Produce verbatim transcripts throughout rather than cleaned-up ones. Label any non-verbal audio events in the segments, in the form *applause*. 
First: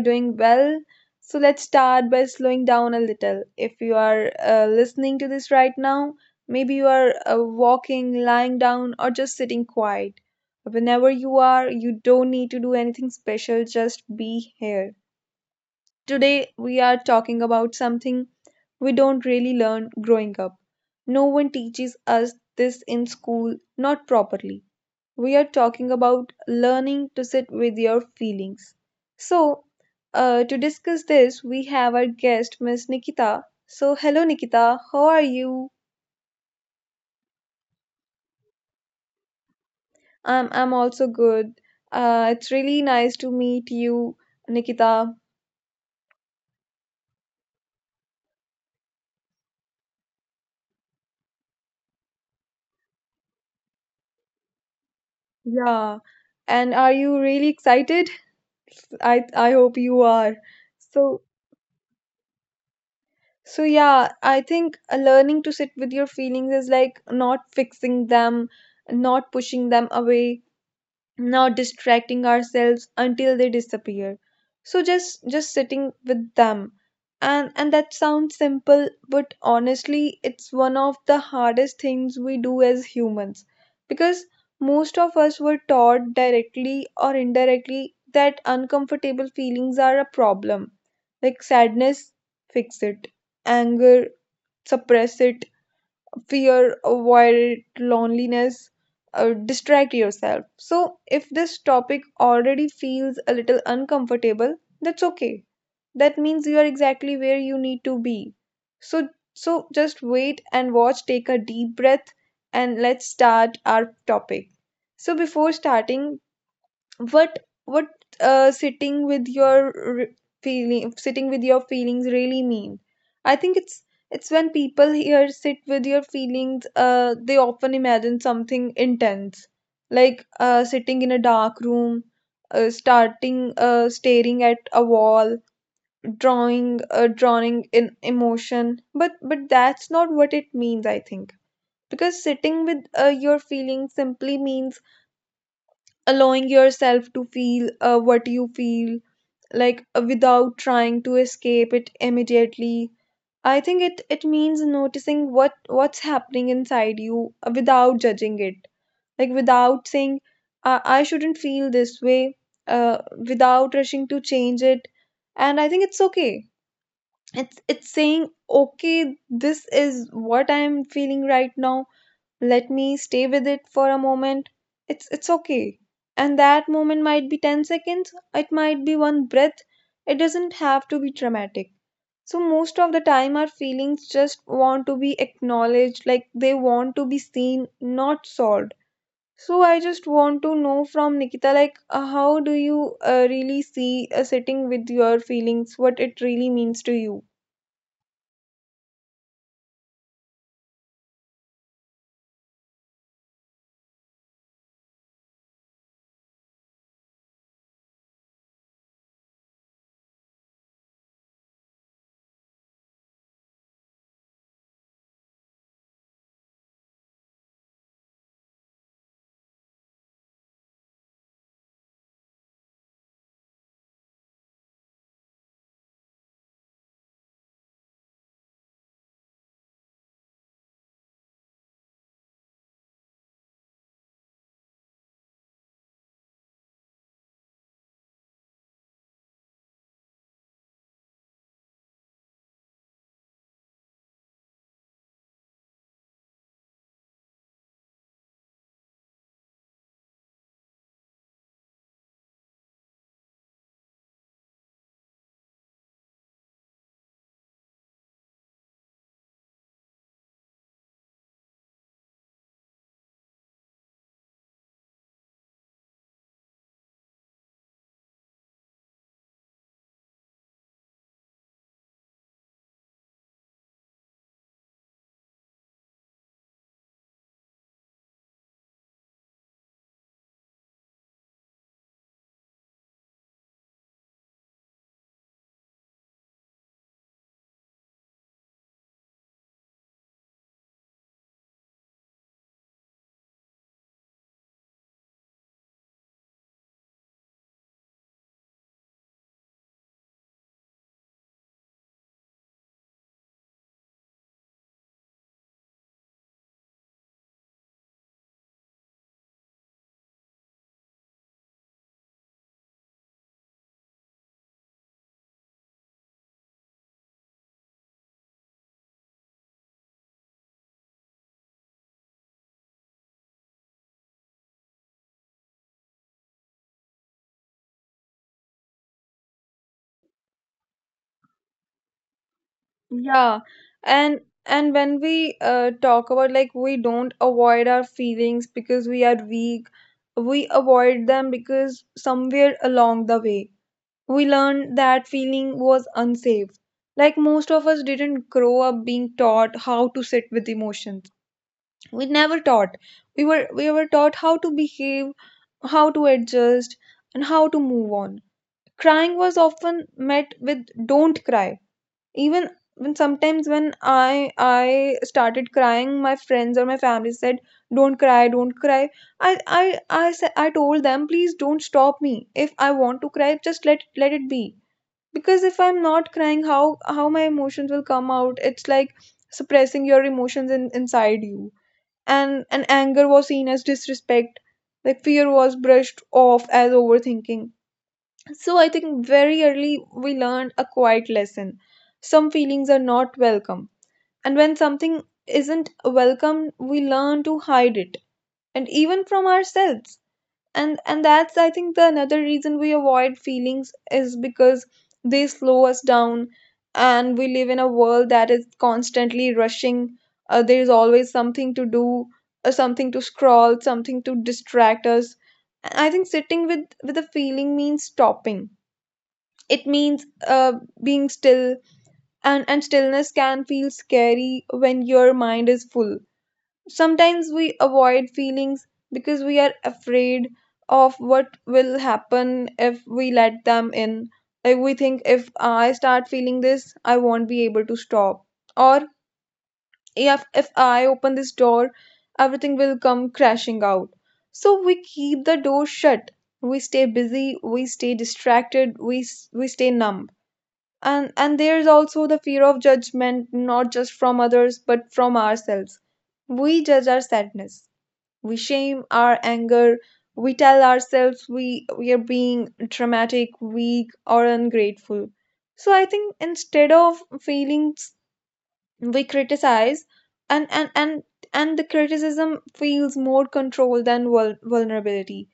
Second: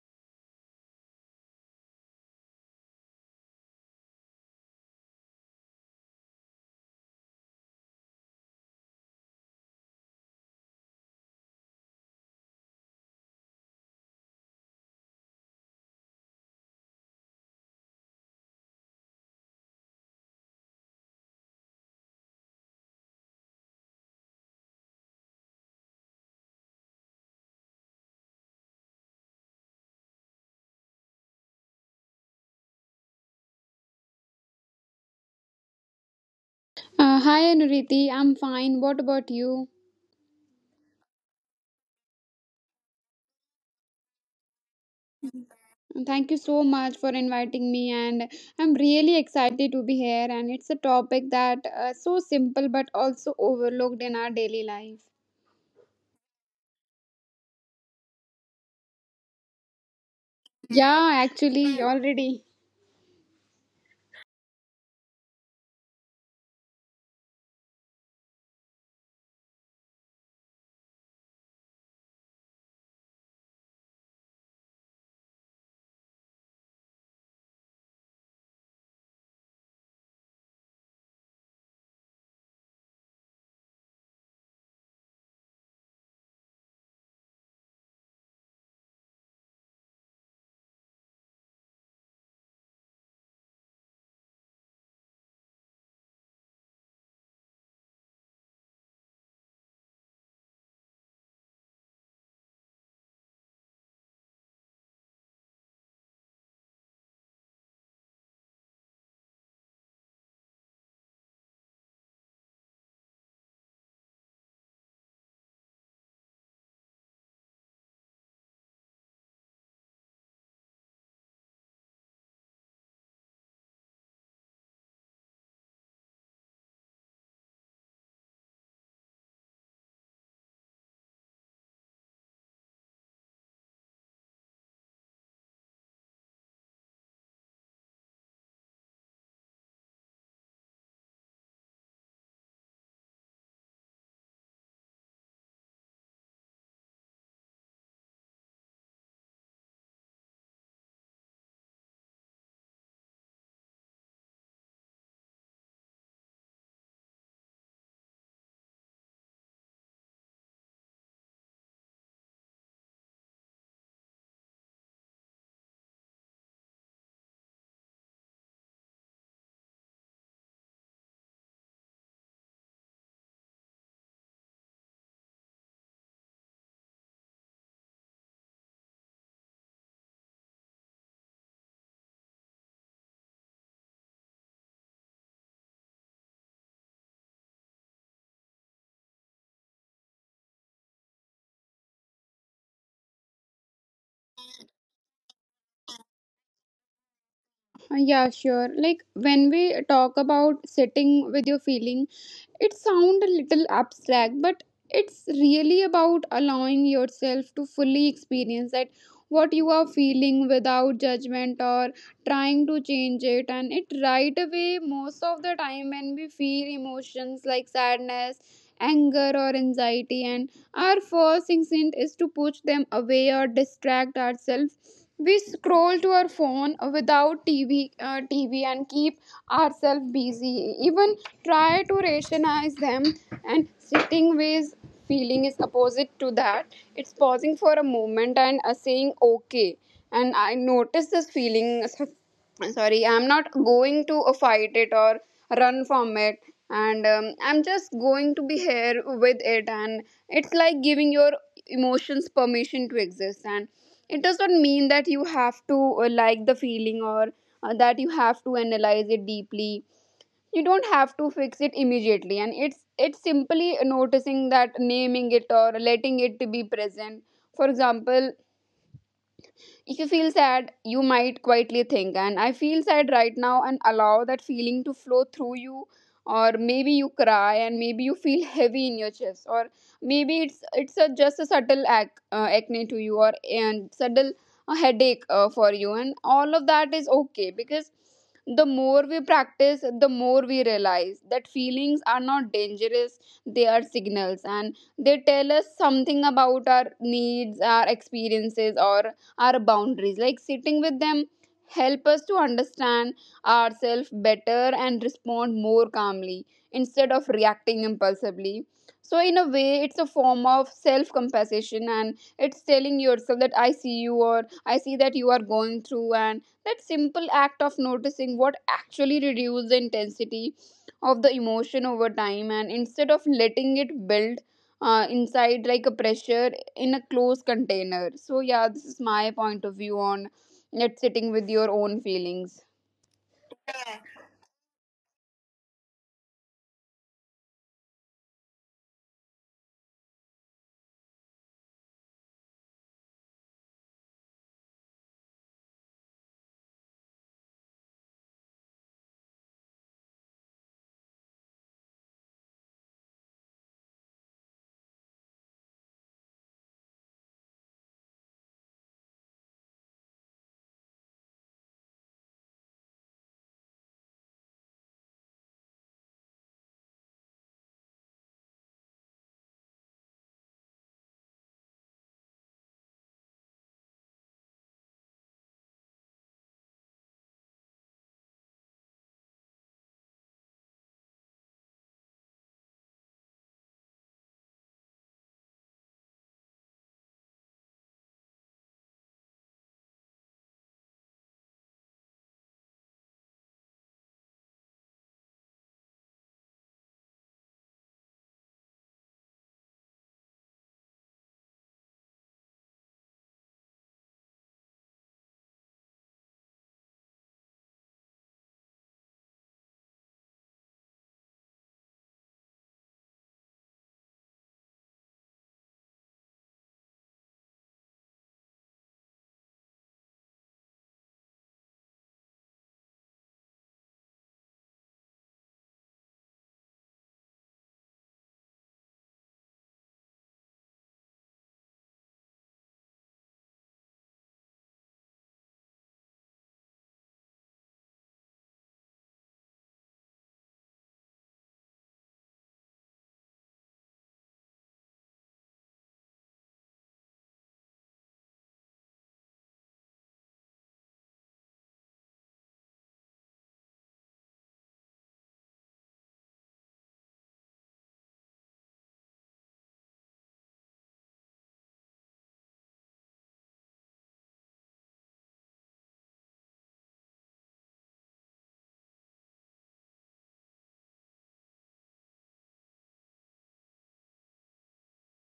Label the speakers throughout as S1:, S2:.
S1: doing well. So, let's start by slowing down a little. If you are uh, listening to this right now, maybe you are uh, walking, lying down, or just sitting quiet. Whenever you are, you don't need to do anything special, just be here. Today, we are talking about something we don't really learn growing up. No one teaches us this in school, not properly. We are talking about learning to sit with your feelings. So, uh, to discuss this, we have our guest, Miss Nikita. So, hello, Nikita. How are you?
S2: Uh, hi Anuriti, I'm fine. What about you?
S1: I'm, I'm also good. Uh, it's really nice to meet you, Nikita.
S2: And Thank you so much for inviting me, and I'm really excited to be here. And it's a topic that uh, so simple but also overlooked in our daily life.
S1: Yeah. And are you really excited? I I hope you are.
S2: Yeah,
S1: So
S2: actually, already.
S1: so yeah, I think uh, learning to sit with your feelings is like not fixing them, not pushing them away, not distracting ourselves until they disappear, so just just sitting with them. And and that sounds simple, but honestly it's one of the hardest things we do as humans, because most of us were taught directly or indirectly that uncomfortable feelings are a problem. Like sadness, fix it. Anger, suppress it. Fear, avoid. Loneliness, uh, distract yourself. So, if this topic already feels a little uncomfortable, that's okay. That means you are exactly where you need to be. So, so just wait and watch, take a deep breath, and let's start our topic. So, before starting, what what uh, sitting with your re- feeling, sitting with your feelings really mean? I think it's it's when people here sit with your feelings, uh, they often imagine something intense, like uh, sitting in a dark room, uh, starting uh, staring at a wall, drawing uh, drawing in emotion. But but that's not what it means, I think. Because sitting with uh, your feelings simply means allowing yourself to feel uh, what you feel, like uh, without trying to escape it immediately. I think it it means noticing what what's happening inside you uh, without judging it, like without saying, i, "I shouldn't feel this way," uh, without rushing to change it. And I think it's okay. It's it's saying, "Okay, this is what I'm feeling right now. Let me stay with it for a moment. It's it's okay." And that moment might be ten seconds, it might be one breath. It doesn't have to be dramatic. So most of the time our feelings just want to be acknowledged. Like they want to be seen, not solved. So I just want to know from Nikita, like, uh, how do you uh, really see uh, sitting with your feelings? What it really means to you?
S2: Uh, yeah, sure. Like when we talk about sitting with your feelings, it sounds a little abstract, but it's really about allowing yourself to fully experience that what you are feeling without judgment or trying to change it and it right away. Most of the time when we feel emotions like sadness, anger or anxiety, and our first instinct is to push them away or distract ourselves. We scroll to our phone, without tv uh, tv and keep ourselves busy, even try to rationalize them. And sitting with feeling is opposite to that. It's pausing for a moment and uh, saying, okay, and I notice this feeling. *laughs* Sorry, I'm not going to uh, fight it or run from it, and um, I'm just going to be here with it. And it's like giving your emotions permission to exist. And it does not mean that you have to uh, like the feeling, or uh, that you have to analyze it deeply. You don't have to fix it immediately. And it's it's simply noticing that, naming it, or letting it be present. For example, if you feel sad, you might quietly think, and I feel sad right now, and allow that feeling to flow through you. Or maybe you cry, and maybe you feel *laughs* heavy in your chest, or maybe it's it's a, just a subtle ac- uh, acne to you, or and subtle uh, headache uh, for you, and all of that is okay, because the more we practice, the more we realize that feelings are not dangerous; they are signals, and they tell us something about our needs, our experiences, or our boundaries. Like, sitting with them help us to understand ourselves better and respond more calmly instead of reacting impulsively. So in a way it's a form of self compassion, and it's telling yourself that I see you, or I see that you are going through, and that simple act of noticing what actually reduces the intensity of the emotion over time, and instead of letting it build uh, inside like a pressure in a closed container. So, yeah, this is my point of view on it, sitting with your own feelings.
S1: Yeah, and and when we uh, talk about, like, we don't avoid our feelings because we are weak, we avoid them because somewhere along the way we learned that feeling was unsafe. Like most of us didn't grow up being taught how to sit with emotions. We never taught. We were we were taught how to behave, how to adjust, and how to move on. Crying was often met with "don't cry," even when sometimes when i i started crying, my friends or my family said, "Don't cry, don't cry." I i i sa- I told them, please don't stop me. If I want to cry, just let let it be. Because if I'm not crying, how how my emotions will come out? It's like suppressing your emotions in, inside you. And and anger was seen as disrespect, like fear was brushed off as overthinking. So I think very early we learned a quiet lesson. Some feelings are not welcome. And when something isn't welcome, we learn to hide it, and even from ourselves. And and that's, I think, the another reason we avoid feelings is because they slow us down, and we live in a world that is constantly rushing. Uh, there is always something to do, uh, something to scroll, something to distract us. I think sitting with with a feeling means stopping. It means uh, being still. And, and stillness can feel scary when your mind is full. Sometimes we avoid feelings because we are afraid of what will happen if we let them in. Like we think, if I start feeling this, I won't be able to stop. Or if, if I open this door, everything will come crashing out. So we keep the door shut. We stay busy, we stay distracted, we s- we stay numb. And and there's also the fear of judgment, not just from others but from ourselves. We judge our sadness, we shame our anger, we tell ourselves we we are being dramatic, weak, or ungrateful. So I think instead of feelings, we criticize. And and and and the criticism feels more control than vul- vulnerability.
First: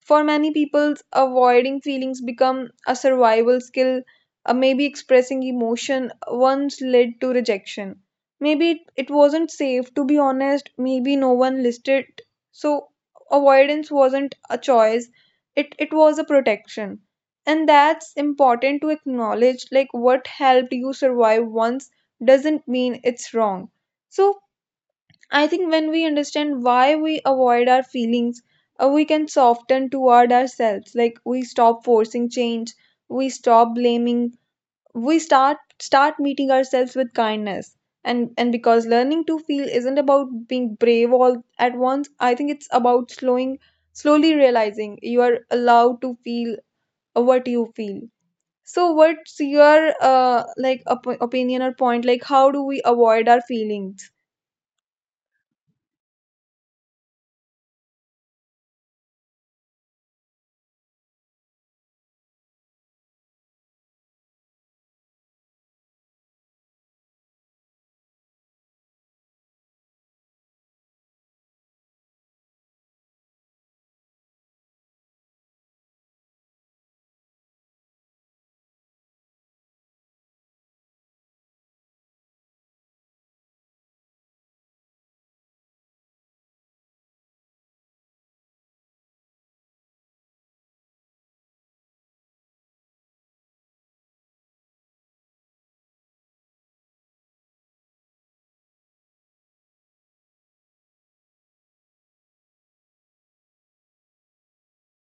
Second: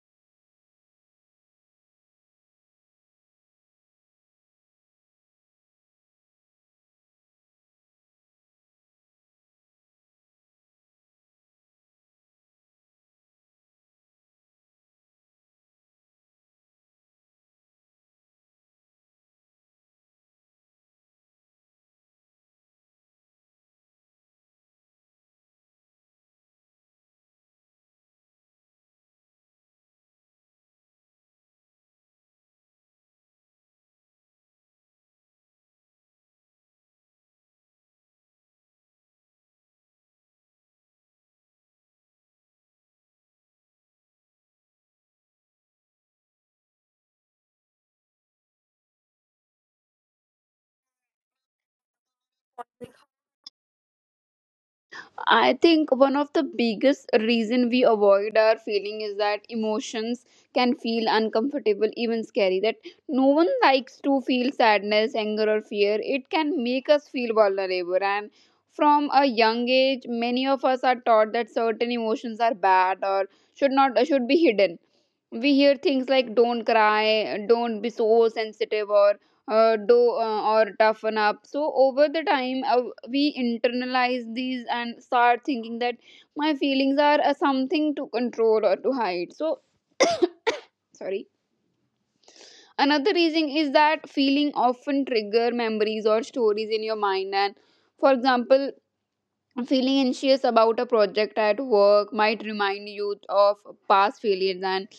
S1: For many people, avoiding feelings become a survival skill. Uh, maybe expressing emotion once led to rejection. Maybe it, it wasn't safe to be honest. Maybe no one listed. So avoidance wasn't a choice. It it was a protection. And that's important to acknowledge. Like what helped you survive once doesn't mean it's wrong. So I think when we understand why we avoid our feelings, uh, we can soften toward ourselves. Like we stop forcing change, we stop blaming, we start start meeting ourselves with kindness. And and because learning to feel isn't about being brave all at once, I think it's about slowing, slowly realizing you are allowed to feel uh, what you feel. So what's your uh like op- opinion or point? Like how do we avoid our feelings?
S2: I think one of the biggest reason we avoid our feeling is that emotions can feel uncomfortable, even scary. That no one likes to feel sadness, anger, or fear. It can make us feel vulnerable. And from a young age, many of us are taught that certain emotions are bad or should not should be hidden. We hear things like, don't cry, don't be so sensitive, or uh, do uh, or toughen up. So over the time, uh, we internalize these and start thinking that my feelings are uh, something to control or to hide. So, sorry, another reason is that feeling often trigger memories or stories in your mind. And, for example, feeling anxious about a project at work might remind you of past failures, and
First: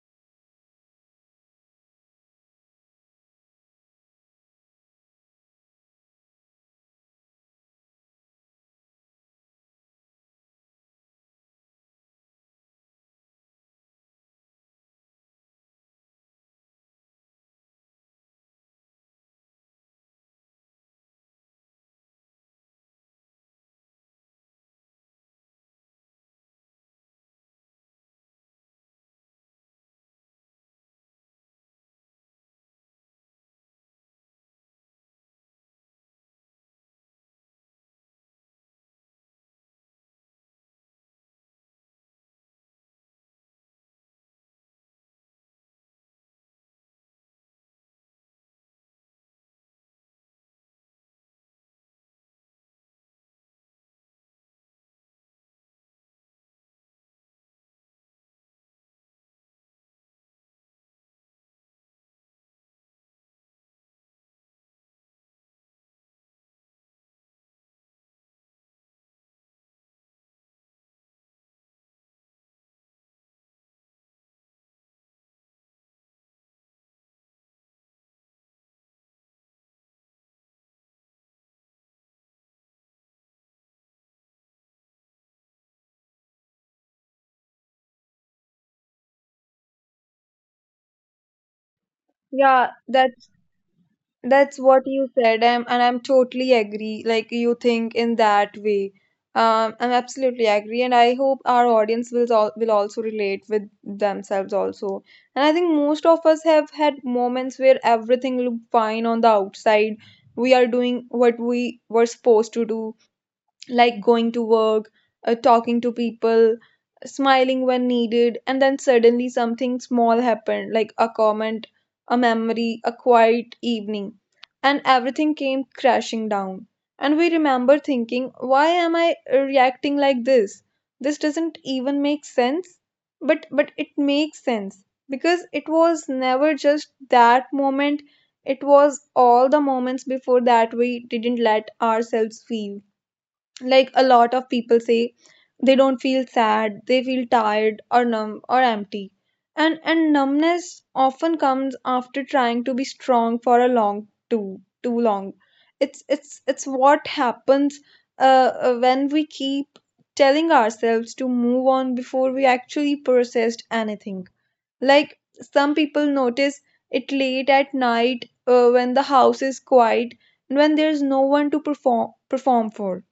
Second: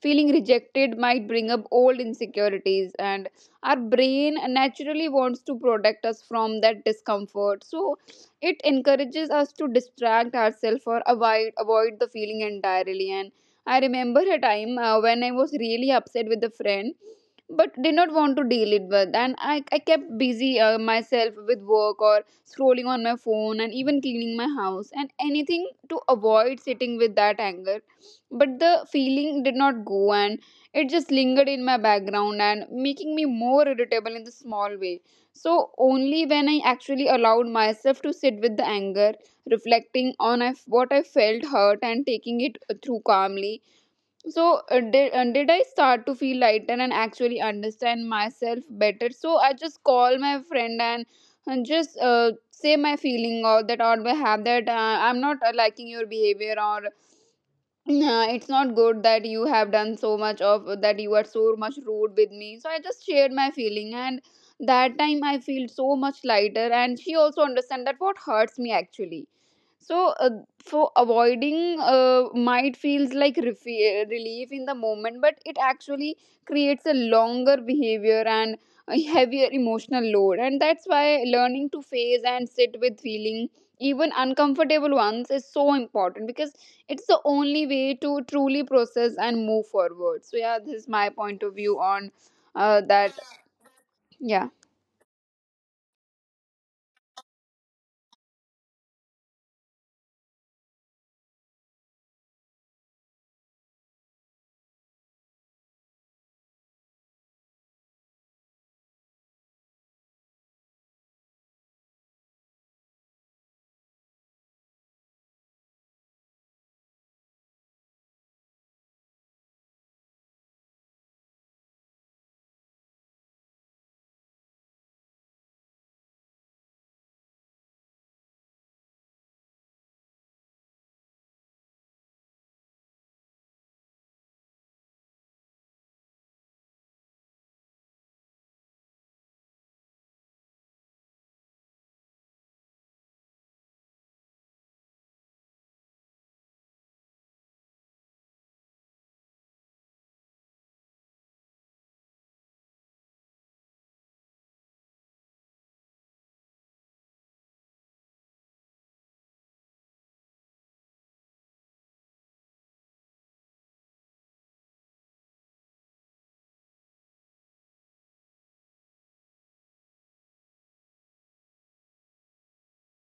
S2: feeling rejected might bring up old insecurities. And our brain naturally wants to protect us from that discomfort, so it encourages us to distract ourselves or avoid avoid the feeling entirely. And I remember a time uh, when I was really upset with a friend but did not want to deal it with, and i, I kept busy uh, myself with work or scrolling on my phone, and even cleaning my house, and anything to avoid sitting with that anger. But the feeling did not go, and it just lingered in my background and making me more irritable in the small way. So, only when I actually allowed myself to sit with the anger, reflecting on I- what I felt hurt and taking it through calmly, so uh, did, uh, did I start to feel lighter and actually understand myself better. So I just call my friend and, and just uh, say my feeling or that, or I have that uh, I'm not uh, liking your behavior, or yeah, it's not good that you have done so much of that, you are so much rude with me. So I just shared my feeling, and that time I feel so much lighter, and she also understand that what hurts me actually. So uh, for avoiding uh, might feels like refi- relief in the moment, but it actually creates a longer behavior and a heavier emotional load. And that's why learning to face and sit with feeling, even uncomfortable ones, is so important, because it's the only way to truly process and move forward. So yeah, this is my point of view on
S1: Yeah,
S2: uh, that.
S1: that.
S2: Yeah.
S1: That's what you said, I'm, and I'm totally agree. Like, you think in that way, um, I'm absolutely agree, and I hope our audience will al- will also relate with themselves also. And I think most of us have had moments where everything looked fine on the outside. We are doing what we were supposed to do, like going to work, uh, talking to people, smiling when needed, and then suddenly something small happened, like a comment, a memory, a quiet evening, and everything came crashing down. And we remember thinking, why am I reacting like this? This doesn't even make sense. But but it makes sense, because it was never just that moment, it was all the moments before that we didn't let ourselves feel. Like a lot of people say they don't feel sad, they feel tired or numb or empty. And and numbness often comes after trying to be strong for a long, too too long. It's it's it's what happens uh, uh, when we keep telling ourselves to move on before we actually processed anything. Like some people notice it late at night, uh, when the house is quiet and when there's no one to perform perform for.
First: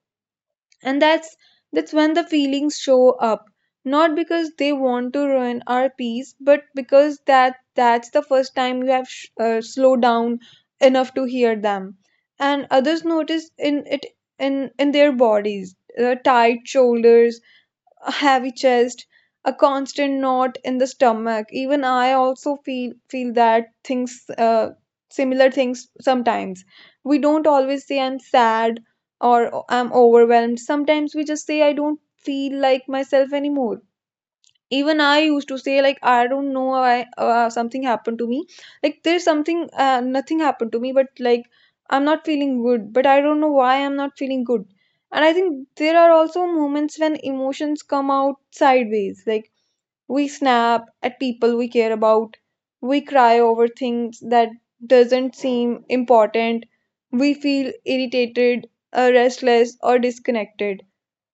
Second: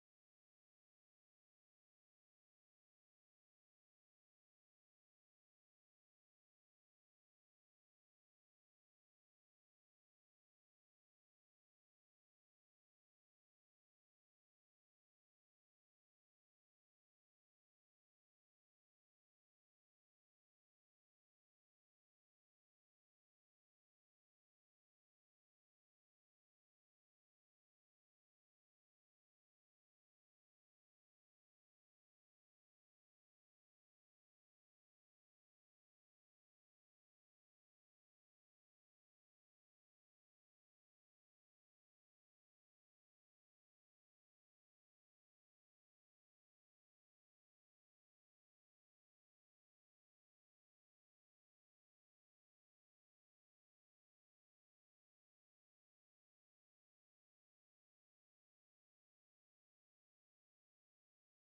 S1: And that's that's when the feelings show up, not because they want to ruin our peace, but because that that's the first time you have sh- uh, slowed down enough to hear them. And others notice in it in in their bodies, uh, tight shoulders, a heavy chest, a constant knot in the stomach. Even I also feel feel that things, uh, similar things sometimes. We don't always say "I'm sad" or "I'm overwhelmed." Sometimes we just say, "I don't feel like myself anymore." Even I used to say, like, I don't know why, uh, something happened to me. Like there's something, uh, nothing happened to me, but like, I'm not feeling good, but I don't know why I'm not feeling good. And I think there are also moments when emotions come out sideways, like we snap at people we care about, we cry over things that doesn't seem important, we feel irritated, uh, restless or disconnected,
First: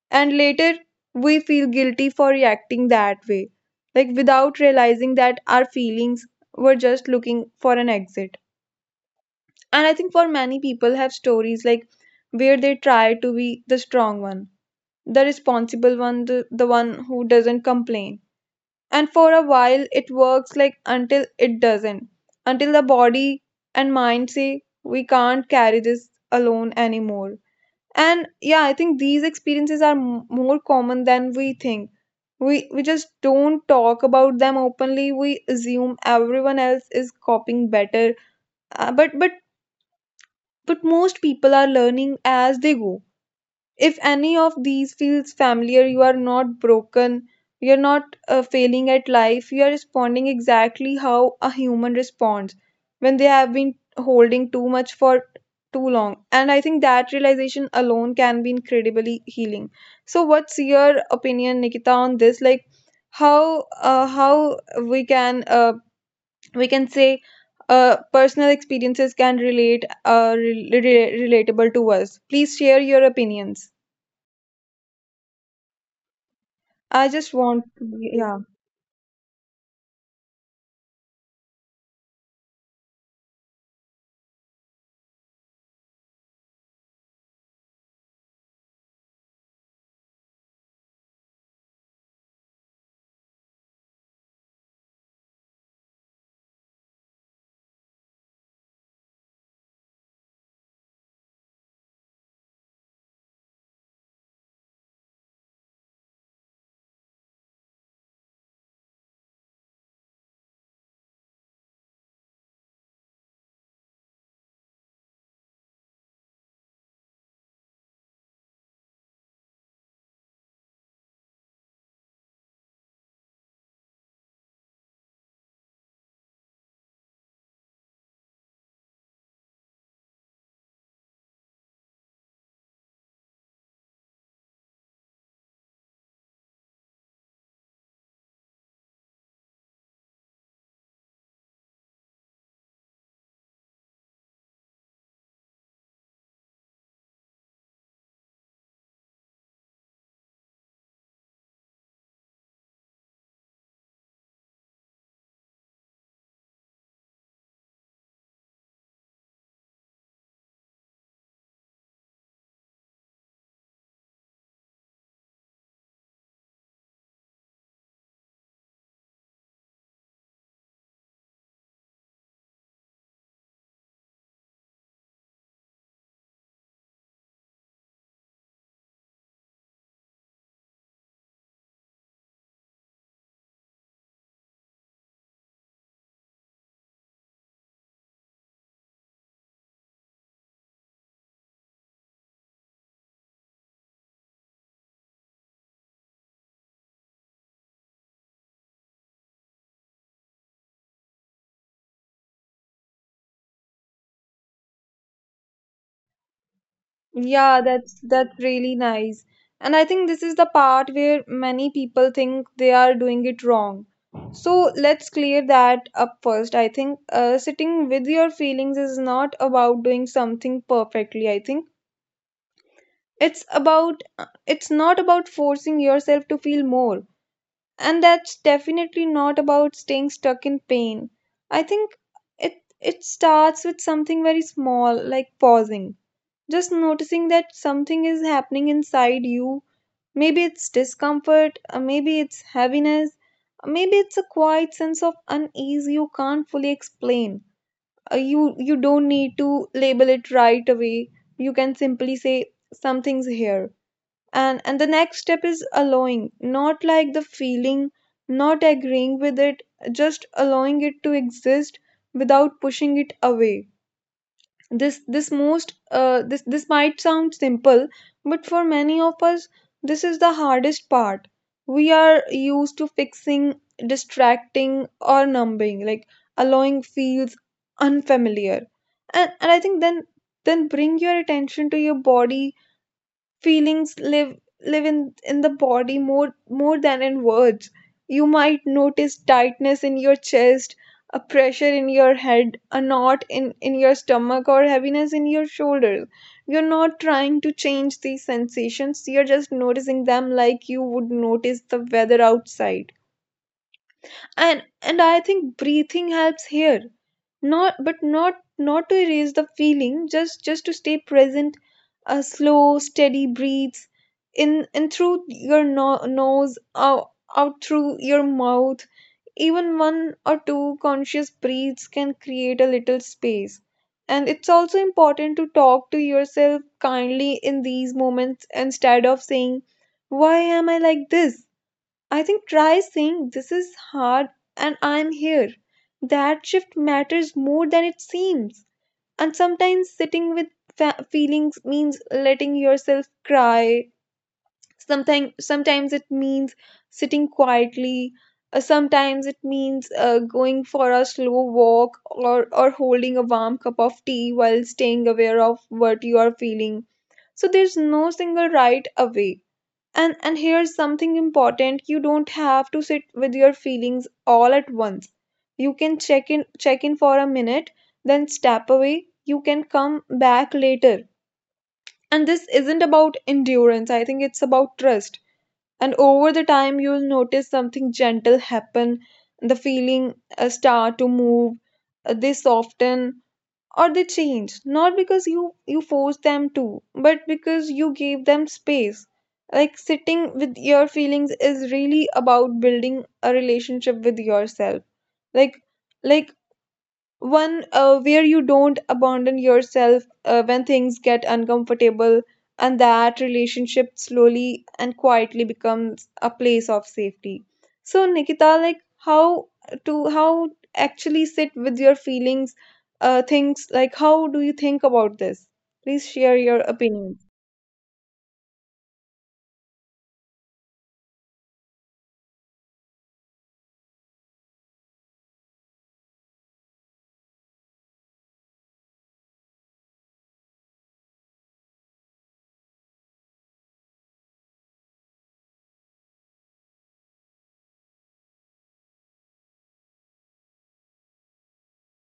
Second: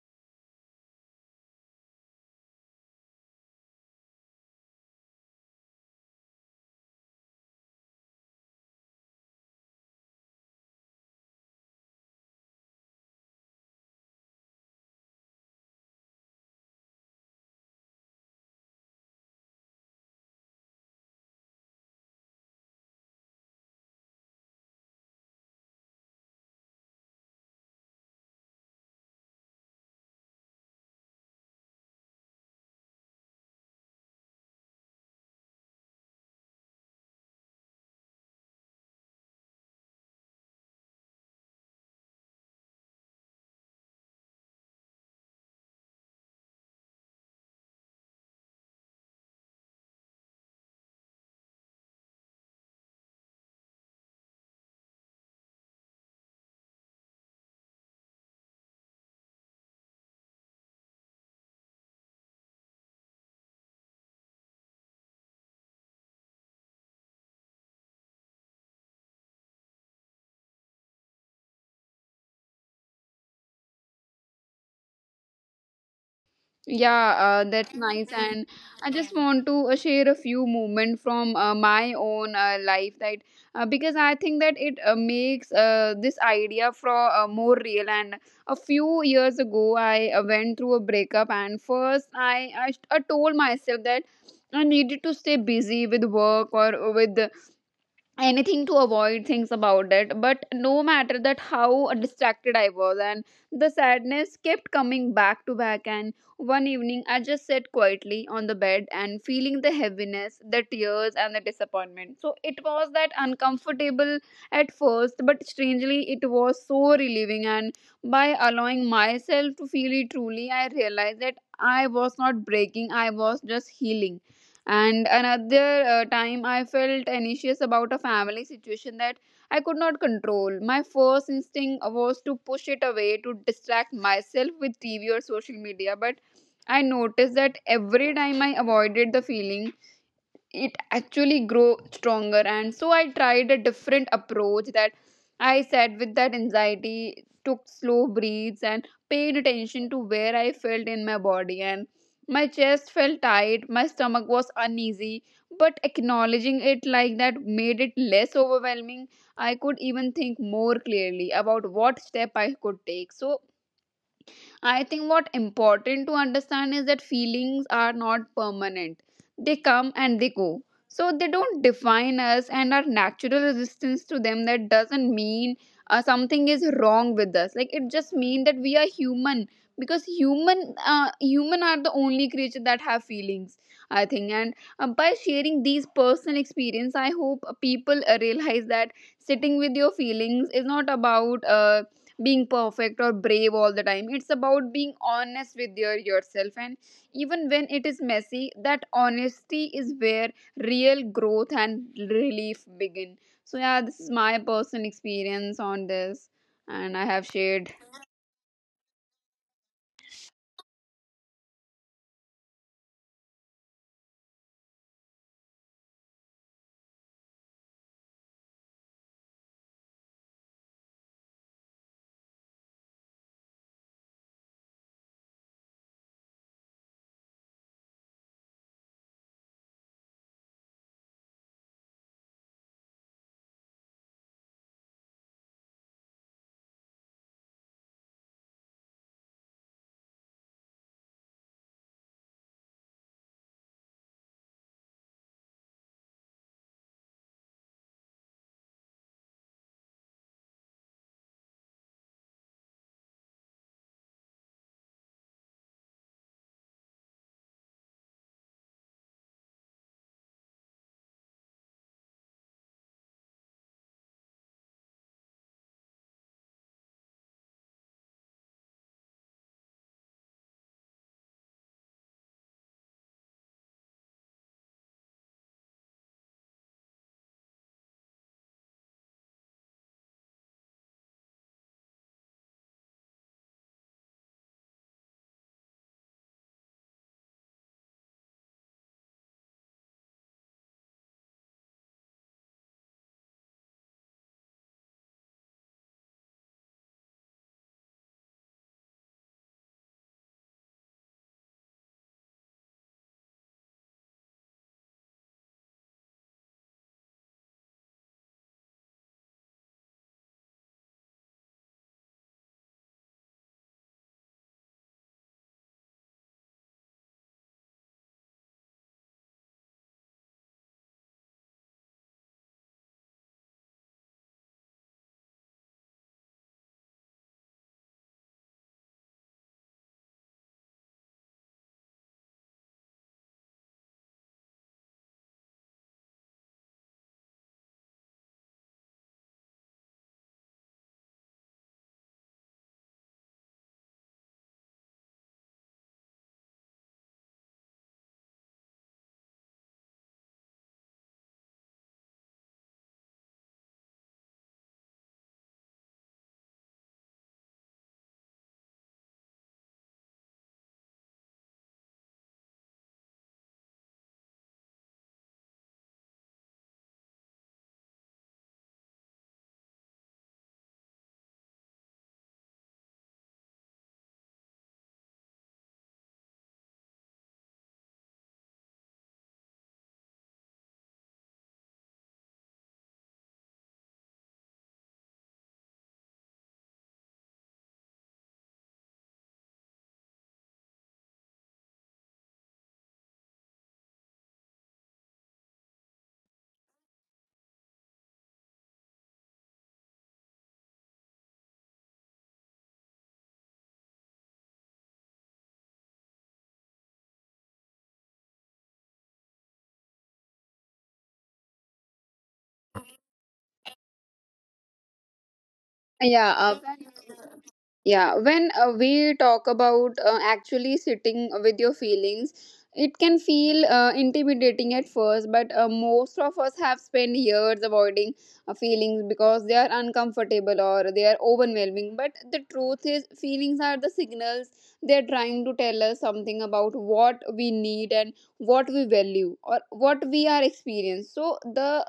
S1: and later we feel guilty for reacting that way, like without realizing that our feelings were just looking for an exit. And I think for many people have stories, like where they try to be the strong one, the responsible one, the, the one who doesn't complain. And for a while it works, like until it doesn't, until the body and mind say we can't carry this alone anymore. And yeah, I think these experiences are m- more common than we think. We we just don't talk about them openly. We assume everyone else is copying better, uh, but but but most people are learning as they go. If any of these feels familiar, you are not broken, you're not uh, failing at life, you are responding exactly how a human responds when they have been holding too much for too long. And I think that realization alone can be incredibly healing. So, what's your opinion, Nikita, on this? Like, how uh, how we can uh, we can say uh, personal experiences can relate, uh, re- re- relatable to us. Please share your opinions. I
S2: Yeah
S1: just
S2: uh,
S1: want
S2: that's
S1: to
S2: nice
S1: be, yeah.
S2: and I just want to uh, share a few moments from uh, my own uh, life that uh, because I think that it uh, makes uh, this idea for uh, more real and a few years ago I uh, went through a breakup and first I I, I told myself that I needed to stay busy with work or with anything to avoid things about it but no matter that how distracted I was and the sadness kept coming back to back and one evening I just sat quietly on the bed and feeling the heaviness the tears and the disappointment so it was that uncomfortable at first but strangely it was so relieving and by allowing myself to feel it truly I realized that I was not breaking I was just healing and another uh, time, I felt anxious about a family situation that I could not control. My first instinct was to push it away to distract myself with T V or social media, but I noticed that every time I avoided the feeling, it actually grow stronger and so I tried a different approach that I sat with that anxiety took slow breaths and paid attention to where I felt in my body and my chest felt tight my stomach was uneasy but acknowledging it like that made it less overwhelming I could even think more clearly about what step I could take so I think what important to understand is that feelings are not permanent. They come and they go. So they don't define us and our natural resistance to them that doesn't mean uh, something is wrong with us. Like it just means that we are human because human uh, human are the only creature that have feelings I think and uh, by sharing these personal experience I hope uh, people uh, realize that sitting with your feelings is not about uh, being perfect or brave all the time. It's about being honest with your yourself and even when it is messy, that honesty is where real growth and relief begin. So yeah, this is my personal experience on this and I have
S1: Yeah,
S2: shared
S1: that's that's really nice. And I think this is the part where many people think they are doing it wrong. So let's clear that up first. I think uh, sitting with your feelings is not about doing something perfectly. I think it's about uh, it's not about forcing yourself to feel more. And that's definitely not about staying stuck in pain. I think it it starts with something very small, like pausing, just noticing that something is happening inside you. Maybe it's discomfort, uh, maybe it's heaviness, uh, maybe it's a quiet sense of unease you can't fully explain. Uh, you you don't need to label it right away. You can simply say, something's here. And and the next step is allowing, not like the feeling, not agreeing with it, just allowing it to exist without pushing it away. This this most uh, this this might sound simple, but for many of us this is the hardest part. We are used to fixing, distracting or numbing. Like allowing feels unfamiliar. And and I think then then bring your attention to your body. Feelings live, live in in the body more more than in words. You might notice tightness in your chest, a pressure in your head, a knot in in your stomach, or heaviness in your shoulders. You're not trying to change these sensations, you're just noticing them like you would notice the weather outside. And and I think breathing helps here, not but not not to erase the feeling, just just to stay present. A slow, steady breathes in, in through your no- nose, out, out through your mouth. Even one or two conscious breaths can create a little space. And it's also important to talk to yourself kindly in these moments. Instead of saying, why am I like this? I think try saying, this is hard and I'm here. That shift matters more than it seems. And sometimes sitting with fa- feelings means letting yourself cry. Sometimes sometimes it means sitting quietly. Uh, Sometimes it means uh, going for a slow walk, or, or holding a warm cup of tea while staying aware of what you are feeling. So there's no single right away. And and here's something important: you don't have to sit with your feelings all at once. You can check in check in for a minute, then step away. You can come back later. And this isn't about endurance. I think it's about trust. And over the time you'll notice something gentle happen. The feeling uh, start to move, uh, they soften or they change, not because you you force them to, but because you gave them space. Like sitting with your feelings is really about building a relationship with yourself. Like like one uh, where you don't abandon yourself uh, when things get uncomfortable. And that relationship slowly and quietly becomes a place of safety. So Nikita, like how to how actually sit with your feelings, uh, things like, how do you think about this? Please share
S2: yeah
S1: your
S2: uh,
S1: opinion.
S2: yeah, when uh, we talk about uh, actually sitting with your feelings, it can feel uh, intimidating at first, but uh, most of us have spent years avoiding uh, feelings because they are uncomfortable or they are overwhelming. But the truth is, feelings are the signals. They are trying to tell us something about what we need and what we value or what we are experiencing. So the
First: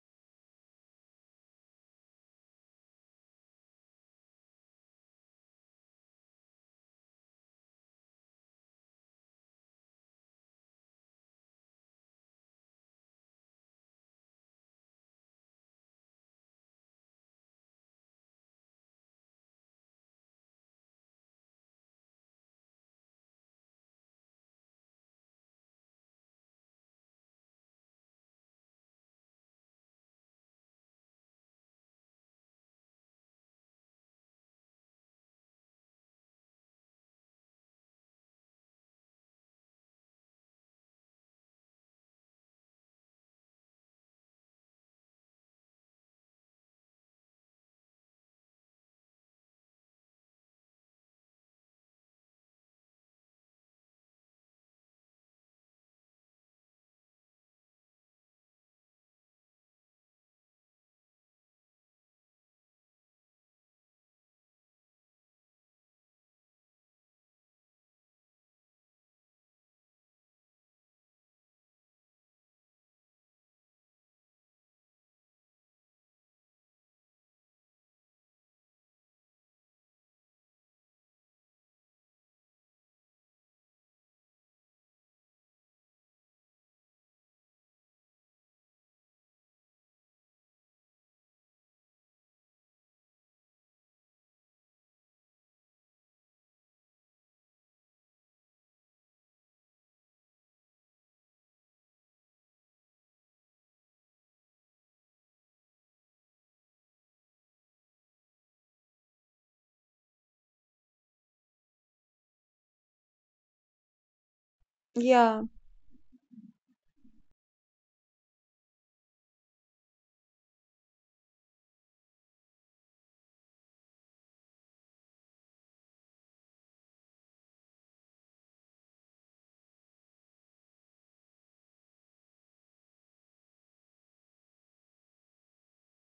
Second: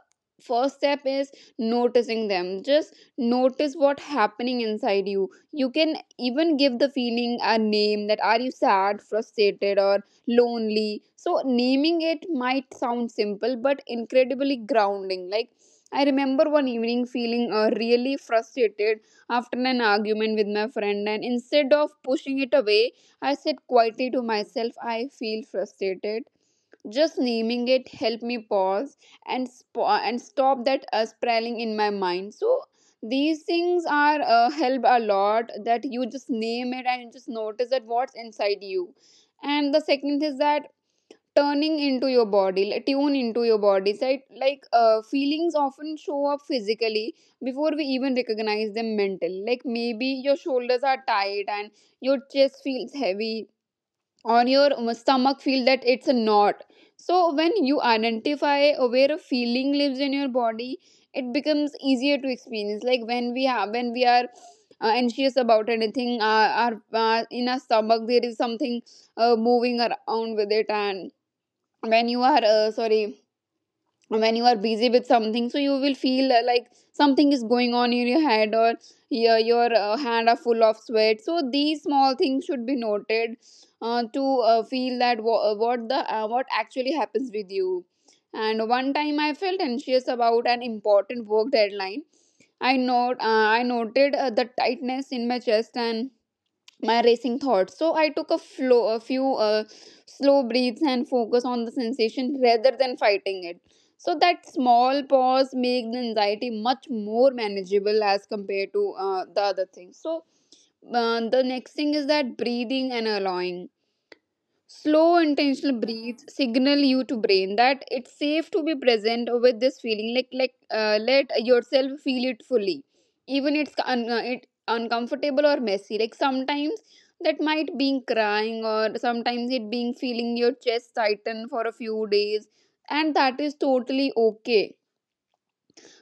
S2: first step is noticing them. Just notice what happening inside you. You can even give the feeling a name, that are you sad, frustrated or lonely. So naming it might sound simple but incredibly grounding. Like, I remember one evening feeling uh, really frustrated after an argument with my friend, and instead of pushing it away, I said quietly to myself, I feel frustrated. Just naming it helped me pause and sp- and stop that uh, sprawling in my mind. So these things are uh, help a lot, that you just name it and just notice that what's inside you. And the second is that turning into your body, like, tune into your body. So it- like uh, feelings often show up physically before we even recognize them mentally. Like maybe your shoulders are tight and your chest feels heavy or your stomach feel that it's a knot. So when you identify where a feeling lives in your body, it becomes easier to experience. Like when we have when we are uh, anxious about anything, uh, our uh, in our stomach there is something uh, moving around with it. And when you are uh, sorry when you are busy with something, so you will feel uh, like something is going on in your head, or your, your uh, hand are full of sweat. So these small things should be noted uh, to uh, feel that wha- uh, what the uh, what actually happens with you. And one time I felt anxious about an important work deadline. i note uh, I noted uh, the tightness in my chest and my racing thoughts. So I took a flow, a few uh, slow breaths and focus on the sensation rather than fighting it. So that small pause make the anxiety much more manageable as compared to uh, the other things. So uh, the next thing is that breathing and allowing slow
S1: Yeah
S2: intentional breaths signal you to brain that it's safe to be present with this feeling. Like like uh, let yourself feel it fully, even it's un- uh, it uncomfortable or messy. Like sometimes that might being crying, or sometimes it being feeling your chest tighten for a few days, and that is totally okay.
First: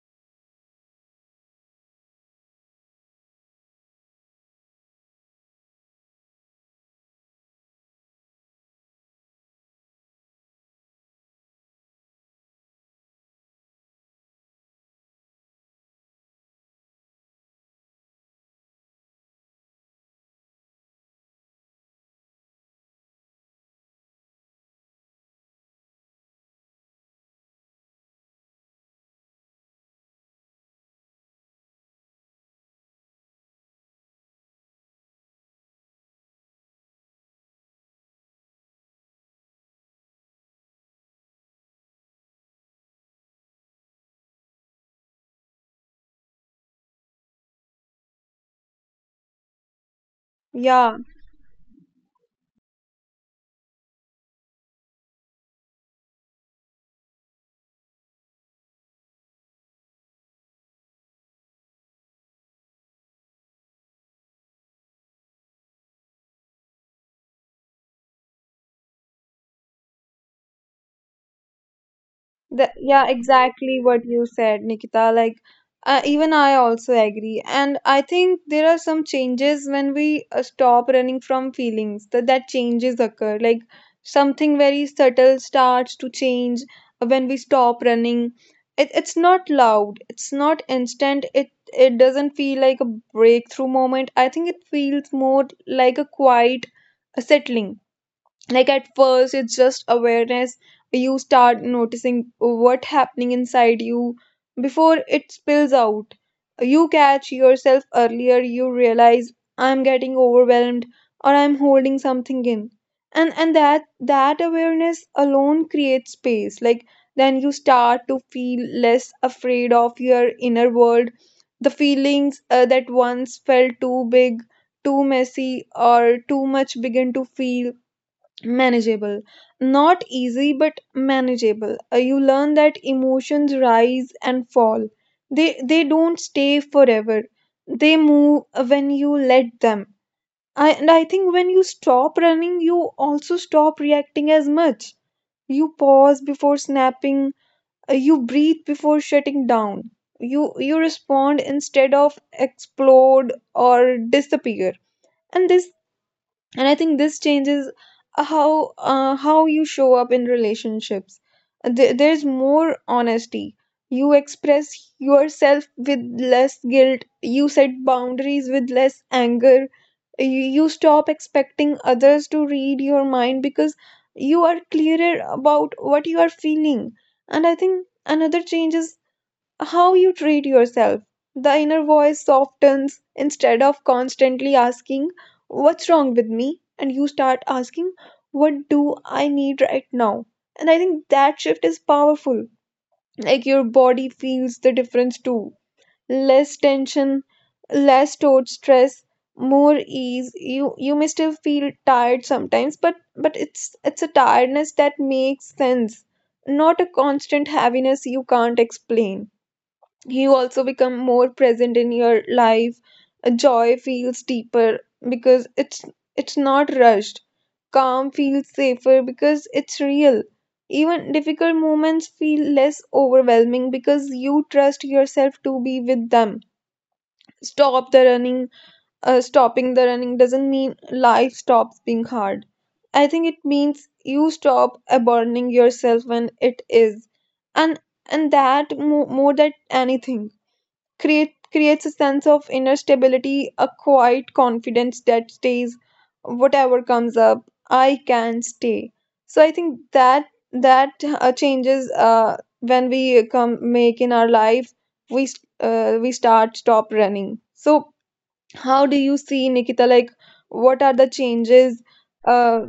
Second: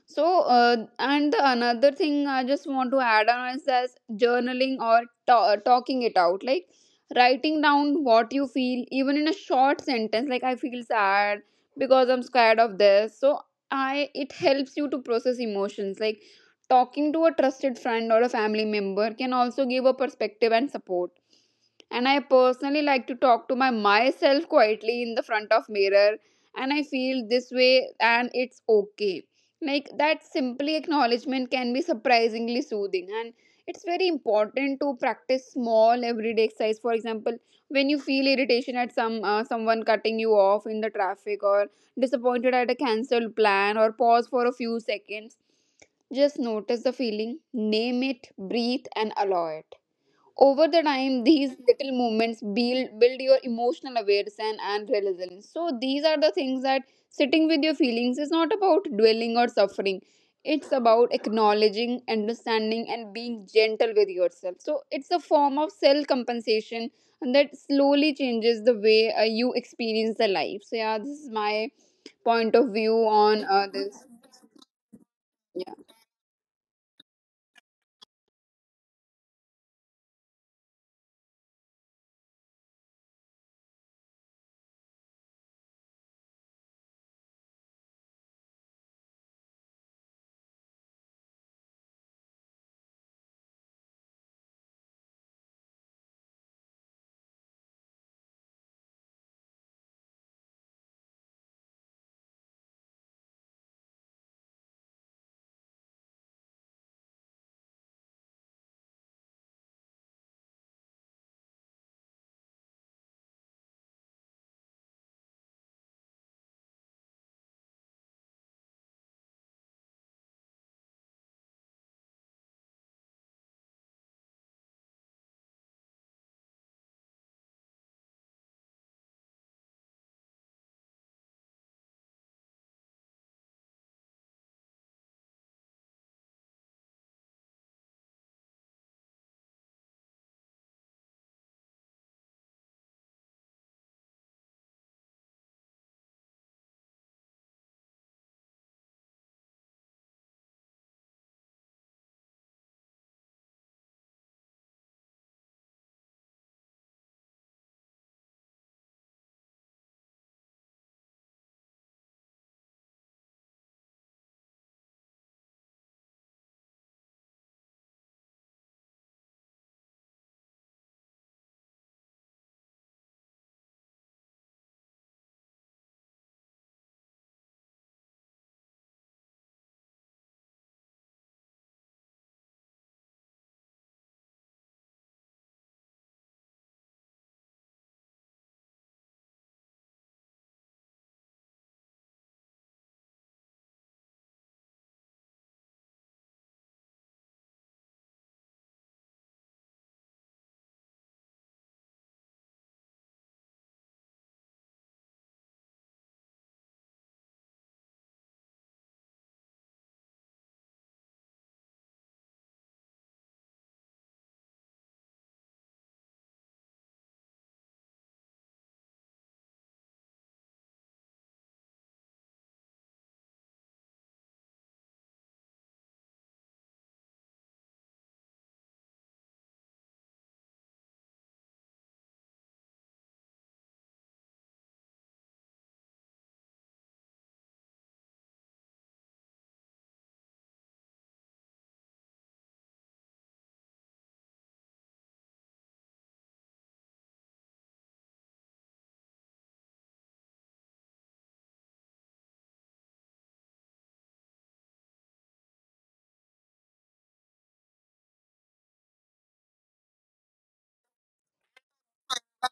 S2: So, uh, and the another thing I just want to add on is as journaling or ta- uh, talking it out, like writing down what you feel, even in a short sentence, like I feel sad because I'm scared of this. So, I it helps you to process emotions. Like talking to a trusted friend or a family member can also give a perspective and support. And I personally like to talk to my myself quietly in the front of mirror, and I feel this way, and it's okay. Like that simply acknowledgement can be surprisingly soothing. And it's very important to practice small everyday exercise. For example, when you feel irritation at some uh, someone cutting you off in the traffic, or disappointed at a cancelled plan, or pause for a few seconds, just notice the feeling, name it, breathe, and allow it. Over the
S1: yeah
S2: time, these little movements build build your emotional awareness and, and resilience. So these are the things that sitting with your feelings is not about dwelling or suffering. It's about acknowledging, understanding, and being gentle with yourself. So it's a form of self compensation, and that slowly changes the way uh, you experience the life. So yeah, this is my point of
S1: The,
S2: view
S1: yeah,
S2: on uh,
S1: exactly what
S2: this.
S1: you said, Nikita. Like,
S2: Yeah.
S1: uh, even I also agree. And I think there are some changes when we uh, stop running from feelings, that, that changes occur. Like, something very subtle starts to change when we stop running. It, it's not loud, it's not instant, it, it doesn't feel like a breakthrough moment. I think it feels more like a quiet uh, settling. Like at first it's just awareness. You start noticing what happening inside you before it spills out. You catch yourself earlier. You realize, I'm getting overwhelmed, or I'm holding something in. And and that that awareness alone creates space. Like then you start to feel less afraid of your inner world. The feelings uh, that once felt too big, too messy, or too much begin to feel manageable, not easy but manageable. Uh, you learn that emotions rise and fall. They they don't stay forever. They move uh, when you let them. I, and i think when you stop running, you also stop reacting as much. You pause before snapping, uh, you breathe before shutting down. You you respond instead of explode or disappear. And this and i think this changes how uh, how you show up in relationships. There- there's more honesty. You express yourself with less guilt. You set boundaries with less anger. you, you stop expecting others to read your mind because you are clearer about what you are feeling. And I think another change is how you treat yourself. The inner voice softens. Instead of constantly asking, what's wrong with me? And you start asking, what do I need right now? And I think that shift is powerful. Like your body feels the difference too. Less tension, less stored stress, more ease. You you may still feel tired sometimes, but but it's it's a tiredness that makes sense, not a constant heaviness you can't explain. You also become more present in your life. A joy feels deeper because it's it's not rushed. Calm feels safer because it's real. Even difficult moments feel less overwhelming because you trust yourself to be with them. Stop the running. Uh, stopping the running doesn't mean life stops being hard. I think it means you stop abandoning yourself when it is. And and that mo- more than anything, create creates a sense of inner stability, a quiet confidence that stays. Whatever comes up, I can stay. So I think that that uh, changes uh, when we come make in our life, we s- uh, we start stop running. So how do you see, Nikita, like, what are the changes uh,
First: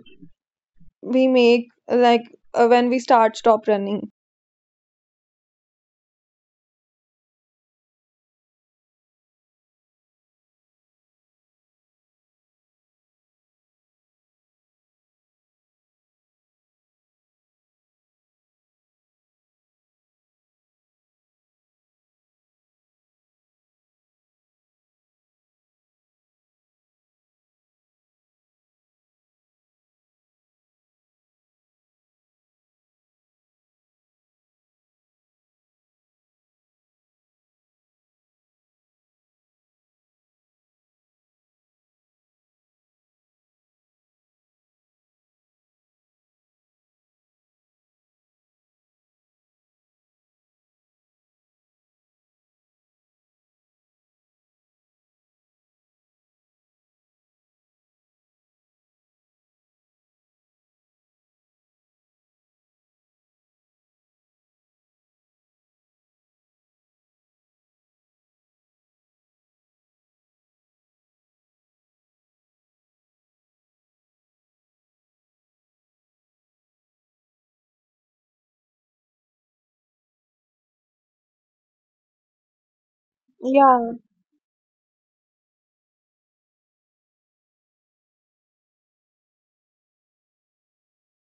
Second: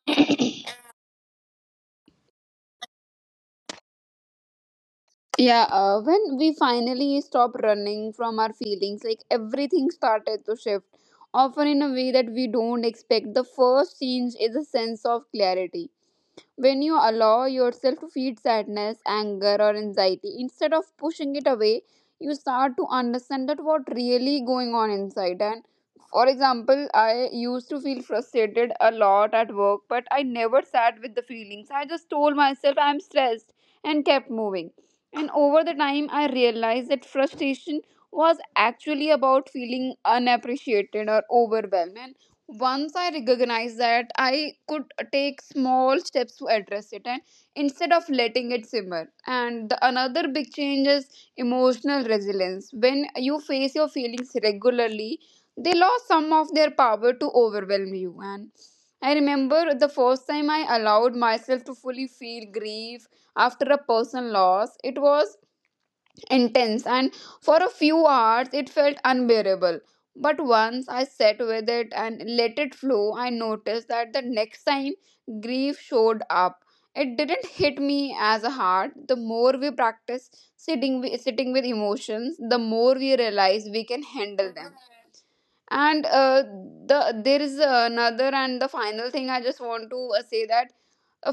S1: we make, like, uh, when we start stop running?
S2: Yeah, uh, when we finally stop running from our feelings, like everything started to shift, often in a way that we don't expect. The first change is a sense of clarity. When you allow yourself to feed sadness, anger, or anxiety, instead of pushing it away, you start to understand that what really going on inside. And for example, I used to feel frustrated a lot at work, but I never sat with the feelings. I just told myself I'm stressed and kept moving. And over the time, I realized that frustration was actually about feeling unappreciated or overwhelmed. And once I recognized that, I could take small steps to address it, and instead of letting it simmer. And the another big change is emotional resilience. When you face your feelings regularly, they lost some of their power to overwhelm you. And I remember the first time I allowed myself to fully feel grief after a personal loss. It was intense, and for a few hours it felt unbearable. But once I sat with it and let it flow, I noticed that the next time grief showed up, it didn't hit me as hard. The more we practice sitting wi- sitting with emotions, the more we realize we can
S1: Yeah,
S2: handle them. And uh, the there is another and the final thing I just want to uh, say that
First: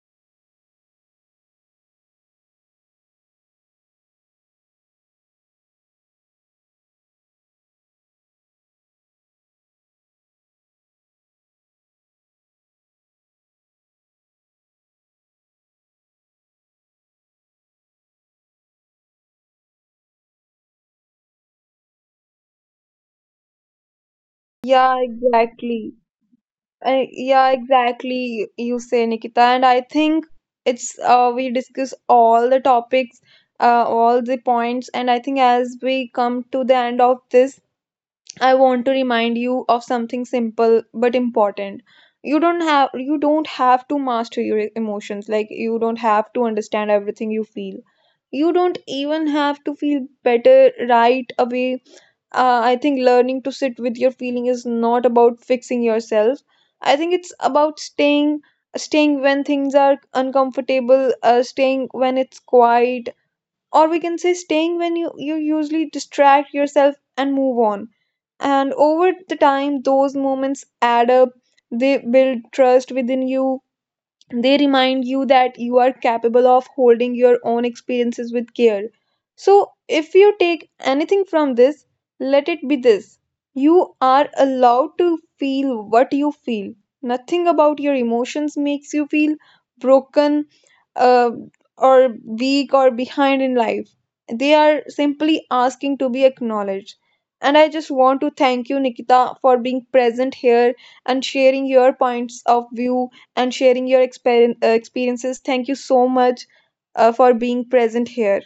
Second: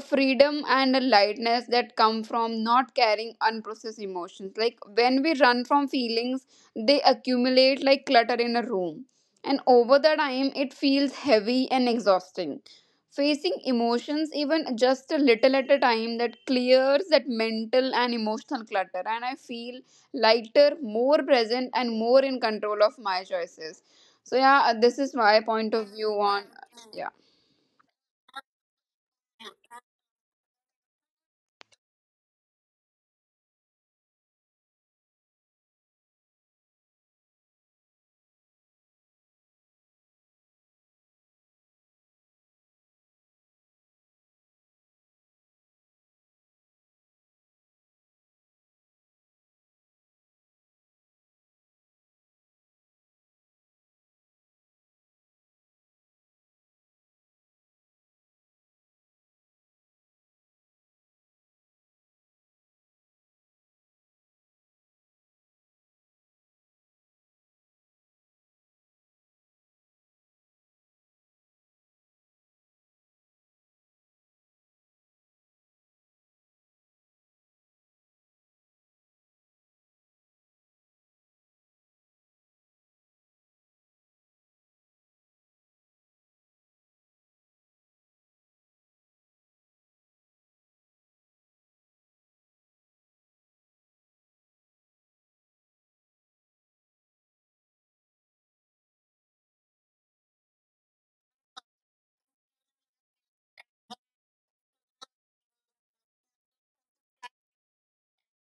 S2: a freedom and a lightness that come from not carrying unprocessed emotions. Like when we run from feelings, they accumulate like clutter in a room. And over the time, it feels heavy and exhausting. Facing emotions, even just a little at a time, that clears that mental and emotional clutter. And I feel lighter, more present, and more in control of my choices. So, yeah,
S1: yeah,
S2: this is my point of
S1: exactly.
S2: view on.
S1: Uh,
S2: Yeah.
S1: yeah, exactly, you say, Nikita. And I think it's uh, we discuss all the topics, uh, all the points. And I think as we come to the end of this, I want to remind you of something simple but important. You don't have you don't have to master your emotions. Like you don't have to understand everything you feel. You don't even have to feel better right away. uh, I think learning to sit with your feeling is not about fixing yourself. I think it's about staying, staying when things are uncomfortable, uh, staying when it's quiet, or we can say staying when you, you usually distract yourself and move on. And over the time, those moments add up. They build trust within you. They remind you that you are capable of holding your own experiences with care. So, if you take anything from this, let it be this: you are allowed to feel what you feel. Nothing about your emotions makes you feel broken uh, or weak or behind in life. They are simply asking to be acknowledged. And I just want to thank you, Nikita, for being present here and sharing your points of view and sharing your exper- uh, experiences. Thank you so much uh, for being present here.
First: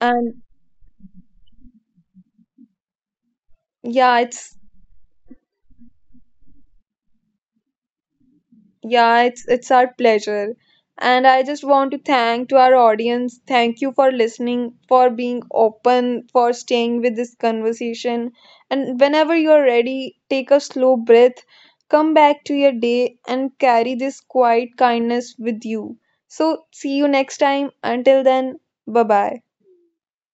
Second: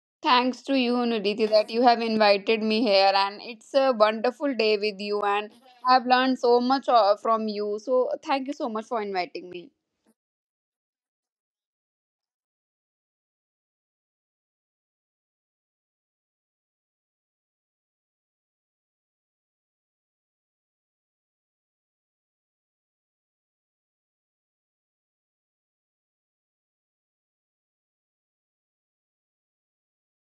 S1: And
S2: Thanks to you, Nidhi, that you have invited me here, and it's a
S1: yeah,
S2: wonderful
S1: it's
S2: day with you. And I've learned so much uh, from you. So thank you so much for
S1: yeah, it's
S2: inviting me.
S1: it's our pleasure. And I just want to thank to our audience. Thank you for listening, for being open, for staying with this conversation. And whenever you're ready, take a slow breath, come back to your day, and carry this quiet kindness with you. So, see you next time. Until then, bye bye.